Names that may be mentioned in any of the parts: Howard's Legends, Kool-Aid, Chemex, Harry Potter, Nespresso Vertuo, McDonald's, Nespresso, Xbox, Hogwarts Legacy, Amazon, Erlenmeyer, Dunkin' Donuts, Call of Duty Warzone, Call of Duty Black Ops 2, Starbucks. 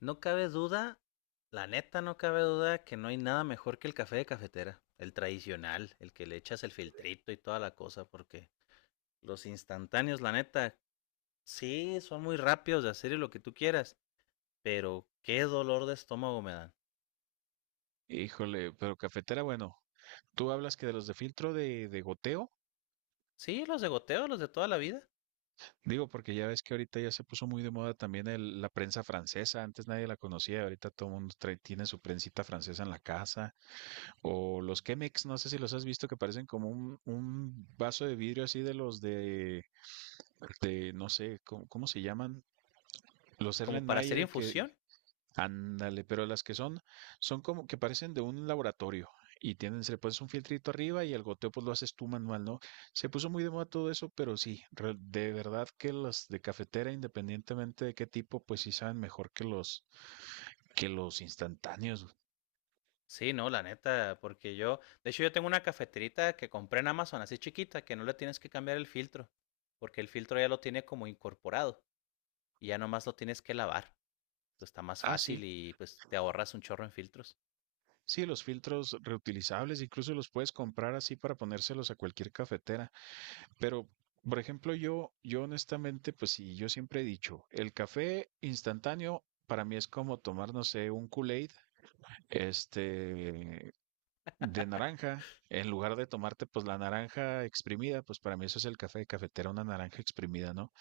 No cabe duda, la neta no cabe duda que no hay nada mejor que el café de cafetera, el tradicional, el que le echas el filtrito y toda la cosa, porque los instantáneos, la neta, sí, son muy rápidos de hacer y lo que tú quieras, pero qué dolor de estómago me dan. Híjole, pero cafetera, bueno, tú hablas que de los de filtro de goteo, Sí, los de goteo, los de toda la vida, digo, porque ya ves que ahorita ya se puso muy de moda también la prensa francesa, antes nadie la conocía, ahorita todo el mundo tiene su prensita francesa en la casa, o los Chemex, no sé si los has visto que parecen como un vaso de vidrio así de los de no sé, ¿cómo se llaman? Los como para hacer Erlenmeyer que... infusión. Ándale, pero las que son como que parecen de un laboratorio y tienen, se le pones un filtrito arriba y el goteo pues lo haces tú manual, ¿no? Se puso muy de moda todo eso, pero sí, de verdad que las de cafetera, independientemente de qué tipo, pues sí saben mejor que los instantáneos. Sí, no, la neta, porque yo, de hecho yo tengo una cafeterita que compré en Amazon, así chiquita, que no le tienes que cambiar el filtro, porque el filtro ya lo tiene como incorporado y ya nomás lo tienes que lavar. Pues, está más Ah, fácil sí, y pues te ahorras un chorro en filtros. sí, los filtros reutilizables, incluso los puedes comprar así para ponérselos a cualquier cafetera. Pero, por ejemplo, yo honestamente, pues sí, yo siempre he dicho, el café instantáneo para mí es como tomar, no sé, un Kool-Aid, este, de naranja. En lugar de tomarte, pues la naranja exprimida, pues para mí eso es el café de cafetera, una naranja exprimida, ¿no?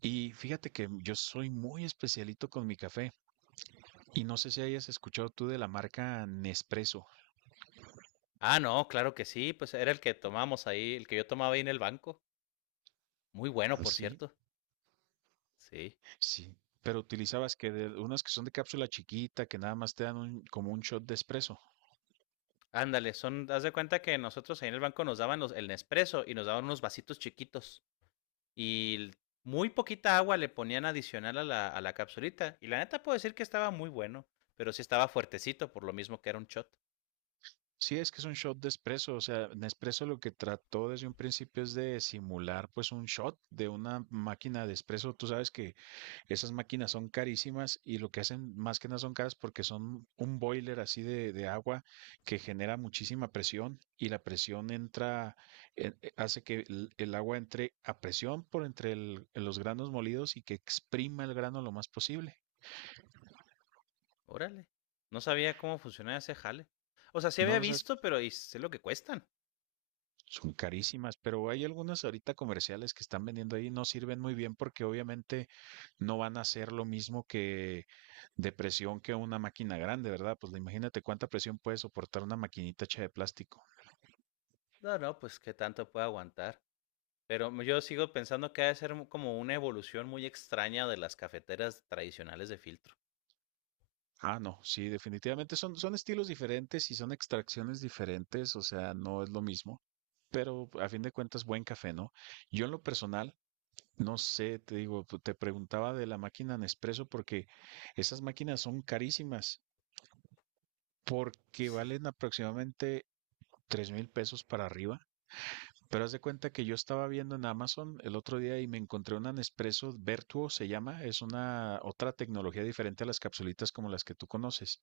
Y fíjate que yo soy muy especialito con mi café y no sé si hayas escuchado tú de la marca Nespresso. Ah, no, claro que sí, pues era el que tomamos ahí, el que yo tomaba ahí en el banco. Muy bueno, por Sí, cierto. Sí. sí. Pero utilizabas que de, unas que son de cápsula chiquita, que nada más te dan como un shot de espresso. Ándale, son, haz de cuenta que nosotros ahí en el banco nos daban los, el Nespresso y nos daban unos vasitos chiquitos. Y l- Muy poquita agua le ponían adicional a la capsulita. Y la neta puedo decir que estaba muy bueno, pero sí estaba fuertecito, por lo mismo que era un shot. Sí, es que es un shot de espresso, o sea, Nespresso lo que trató desde un principio es de simular pues un shot de una máquina de espresso. Tú sabes que esas máquinas son carísimas y lo que hacen más que nada son caras porque son un boiler así de agua que genera muchísima presión y la presión entra, hace que el agua entre a presión por entre los granos molidos y que exprima el grano lo más posible. Órale. No sabía cómo funcionaba ese jale. O sea, sí No, había no sabes. visto, pero ¿y sé lo que cuestan? Son carísimas, pero hay algunas ahorita comerciales que están vendiendo ahí, no sirven muy bien porque obviamente no van a hacer lo mismo que de presión que una máquina grande, ¿verdad? Pues imagínate cuánta presión puede soportar una maquinita hecha de plástico. No, no, pues qué tanto puede aguantar. Pero yo sigo pensando que ha de ser como una evolución muy extraña de las cafeteras tradicionales de filtro. Ah, no, sí, definitivamente son estilos diferentes y son extracciones diferentes, o sea, no es lo mismo, pero a fin de cuentas buen café, ¿no? Yo en lo personal, no sé, te digo, te preguntaba de la máquina Nespresso porque esas máquinas son carísimas, porque Sí. valen aproximadamente $3,000 para arriba. Pero haz de cuenta que yo estaba viendo en Amazon el otro día y me encontré una Nespresso Vertuo, se llama, es una otra tecnología diferente a las capsulitas como las que tú conoces.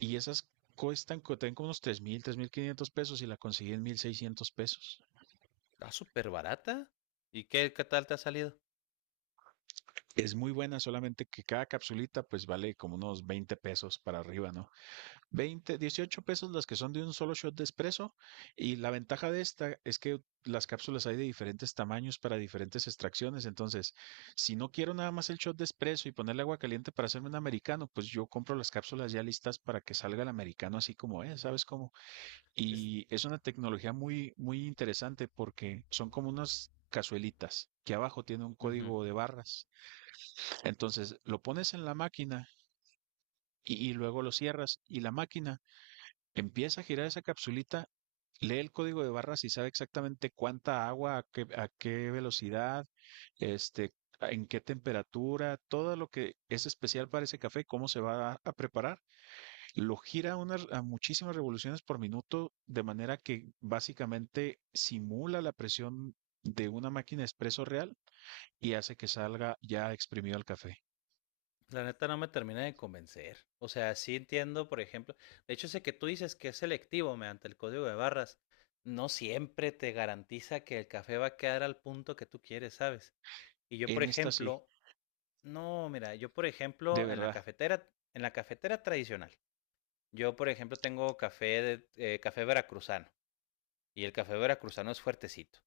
Y esas cuestan, tienen como unos 3,000, $3,500 y la conseguí en $1,600. Está súper barata. ¿Y qué, qué tal te ha salido? Es muy buena, solamente que cada capsulita pues vale como unos $20 para arriba, ¿no? Veinte, 18 pesos las que son de un solo shot de espresso, y la ventaja de esta es que las cápsulas hay de diferentes tamaños para diferentes extracciones, entonces si no quiero nada más el shot de espresso y ponerle agua caliente para hacerme un americano, pues yo compro las cápsulas ya listas para que salga el americano así como es, ¿sabes cómo? Es, Y es una tecnología muy muy interesante porque son como unas cazuelitas que abajo tiene un Ujú. código de barras. Entonces lo pones en la máquina y luego lo cierras y la máquina empieza a girar esa capsulita, lee el código de barras y sabe exactamente cuánta agua, a qué velocidad, este, en qué temperatura, todo lo que es especial para ese café, cómo se va a preparar. Lo gira a unas, a muchísimas revoluciones por minuto, de manera que básicamente simula la presión de una máquina expreso real y hace que salga ya exprimido el café. La neta no me termina de convencer. O sea, sí entiendo, por ejemplo, de hecho ese que tú dices que es selectivo mediante el código de barras, no siempre te garantiza que el café va a quedar al punto que tú quieres, ¿sabes? Y yo, por En esta sí, ejemplo, no, mira, yo por de ejemplo, verdad. En la cafetera tradicional, yo, por ejemplo, tengo café veracruzano y el café veracruzano es fuertecito.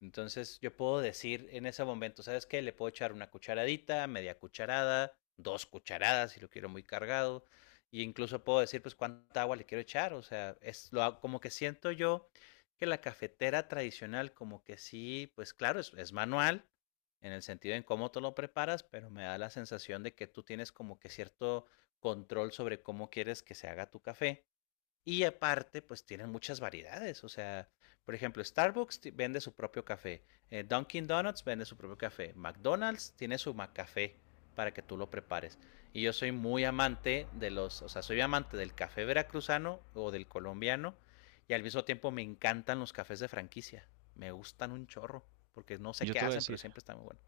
Entonces yo puedo decir en ese momento, ¿sabes qué? Le puedo echar una cucharadita, media cucharada, dos cucharadas si lo quiero muy cargado. Y incluso puedo decir, pues, cuánta agua le quiero echar. O sea, como que siento yo que la cafetera tradicional, como que sí, pues claro, es manual en el sentido en cómo tú lo preparas, pero me da la sensación de que tú tienes como que cierto control sobre cómo quieres que se haga tu café. Y aparte, pues tienen muchas variedades. O sea, por ejemplo, Starbucks vende su propio café. Dunkin' Donuts vende su propio café. McDonald's tiene su café para que tú lo prepares. Y yo soy muy amante de los, o sea, soy amante del café veracruzano o del colombiano. Y al mismo tiempo me encantan los cafés de franquicia. Me gustan un chorro. Porque no sé Yo qué te voy a hacen, pero decir, siempre están muy buenos.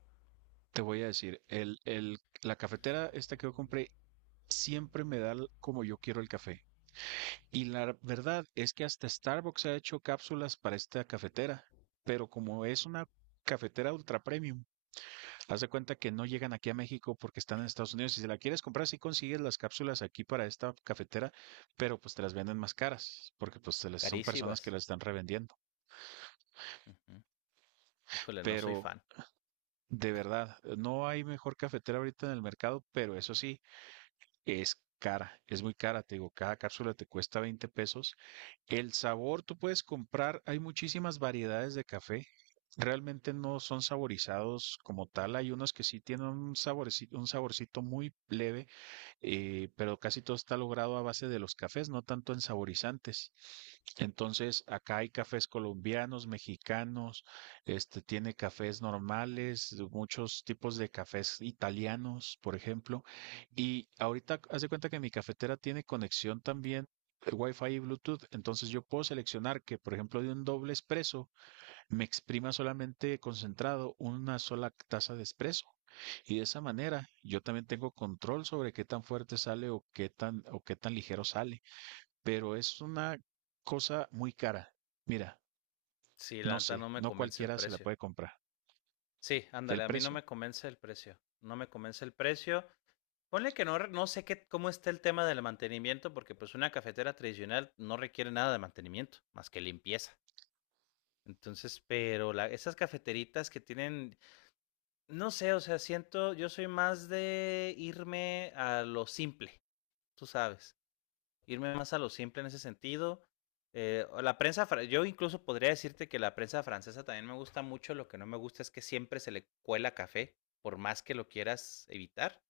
te voy a decir, la cafetera esta que yo compré siempre me da l- como yo quiero el café. Y la verdad es que hasta Starbucks ha hecho cápsulas para esta cafetera, pero como es una cafetera ultra premium, haz de cuenta que no llegan aquí a México porque están en Estados Unidos. Si se la quieres comprar, sí consigues las cápsulas aquí para esta cafetera, pero pues te las venden más caras, porque pues son personas que Carísimas. las están revendiendo. Ujú. Híjole, no soy Pero fan. de verdad, no hay mejor cafetera ahorita en el mercado, pero eso sí, es cara, es muy cara, te digo, cada cápsula te cuesta $20. El sabor tú puedes comprar, hay muchísimas variedades de café, realmente no son saborizados como tal, hay unos que sí tienen un saborcito muy leve, pero casi todo está logrado a base de los cafés, no tanto en saborizantes. Entonces, acá hay cafés colombianos, mexicanos, este tiene cafés normales, muchos tipos de cafés italianos, por ejemplo. Y ahorita hace cuenta que mi cafetera tiene conexión también Wi-Fi y Bluetooth, entonces yo puedo seleccionar que, por ejemplo, de un doble espresso me exprima solamente concentrado una sola taza de espresso. Y de esa manera yo también tengo control sobre qué tan fuerte sale o qué tan ligero sale, pero es una cosa muy cara. Mira, Sí, la no neta sé, no me no convence el cualquiera se la precio. puede comprar. Sí, El ándale, a mí no precio, me convence el precio, no me convence el precio. Ponle que no, no sé qué, cómo está el tema del mantenimiento, porque pues una cafetera tradicional no requiere nada de mantenimiento, más que limpieza. Entonces, pero la, esas cafeteritas que tienen, no sé, o sea, siento, yo soy más de irme a lo simple, tú sabes, irme más a lo simple en ese sentido. La prensa, yo incluso podría decirte que la prensa francesa también me gusta mucho. Lo que no me gusta es que siempre se le cuela café, por más que lo quieras evitar,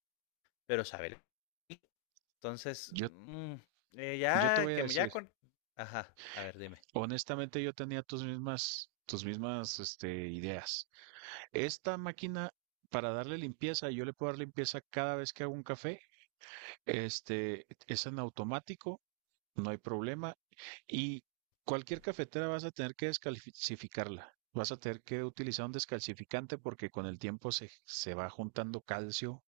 pero sabe. Entonces, yo mm, yo te ya voy a que me ya decir, con. Ajá, a ver, dime. honestamente yo tenía tus mismas ideas. Esta máquina, para darle limpieza, yo le puedo dar limpieza cada vez que hago un café. Este es en automático. No hay problema. Y cualquier cafetera vas a tener que descalcificarla. Vas a tener que utilizar un descalcificante porque con el tiempo se va juntando calcio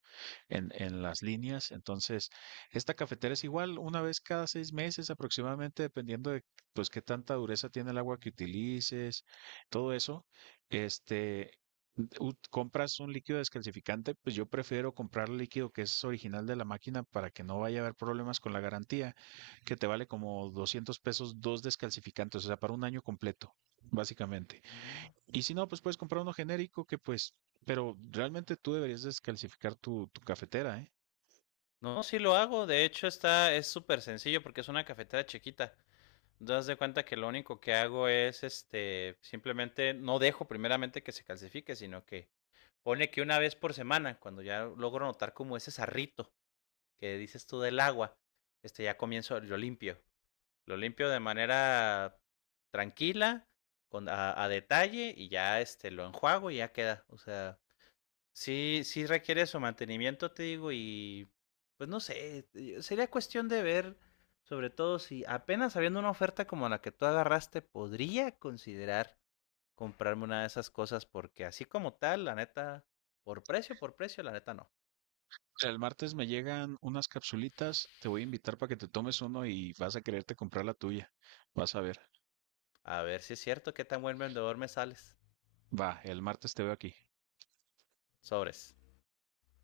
en las líneas. Entonces, esta cafetera es igual una vez cada 6 meses aproximadamente, dependiendo de pues qué tanta dureza tiene el agua que utilices, todo eso. Este, compras un líquido descalcificante, pues yo prefiero comprar el líquido que es original de la máquina para que no vaya a haber problemas con la garantía, que te vale como $200 dos descalcificantes, o sea, para un año completo, básicamente. Y si no, pues puedes comprar uno genérico, que pues, pero realmente tú deberías descalcificar tu cafetera, ¿eh? No, sí lo hago. De hecho, está, es súper sencillo porque es una cafetera chiquita. Das de cuenta que lo único que hago es este, simplemente no dejo primeramente que se calcifique, sino que pone que una vez por semana, cuando ya logro notar como ese sarrito que dices tú del agua, este ya comienzo, lo limpio. Lo limpio de manera tranquila, con, a detalle, y ya este lo enjuago y ya queda. O sea, sí, sí requiere su mantenimiento, te digo, y pues no sé, sería cuestión de ver, sobre todo si apenas habiendo una oferta como la que tú agarraste, podría considerar comprarme una de esas cosas, porque así como tal, la neta, por precio, la neta no. O sea, el martes me llegan unas capsulitas, te voy a invitar para que te tomes uno y vas a quererte comprar la tuya. Vas a ver. A ver si es cierto, qué tan buen vendedor me sales. Va, el martes te veo aquí. Sobres.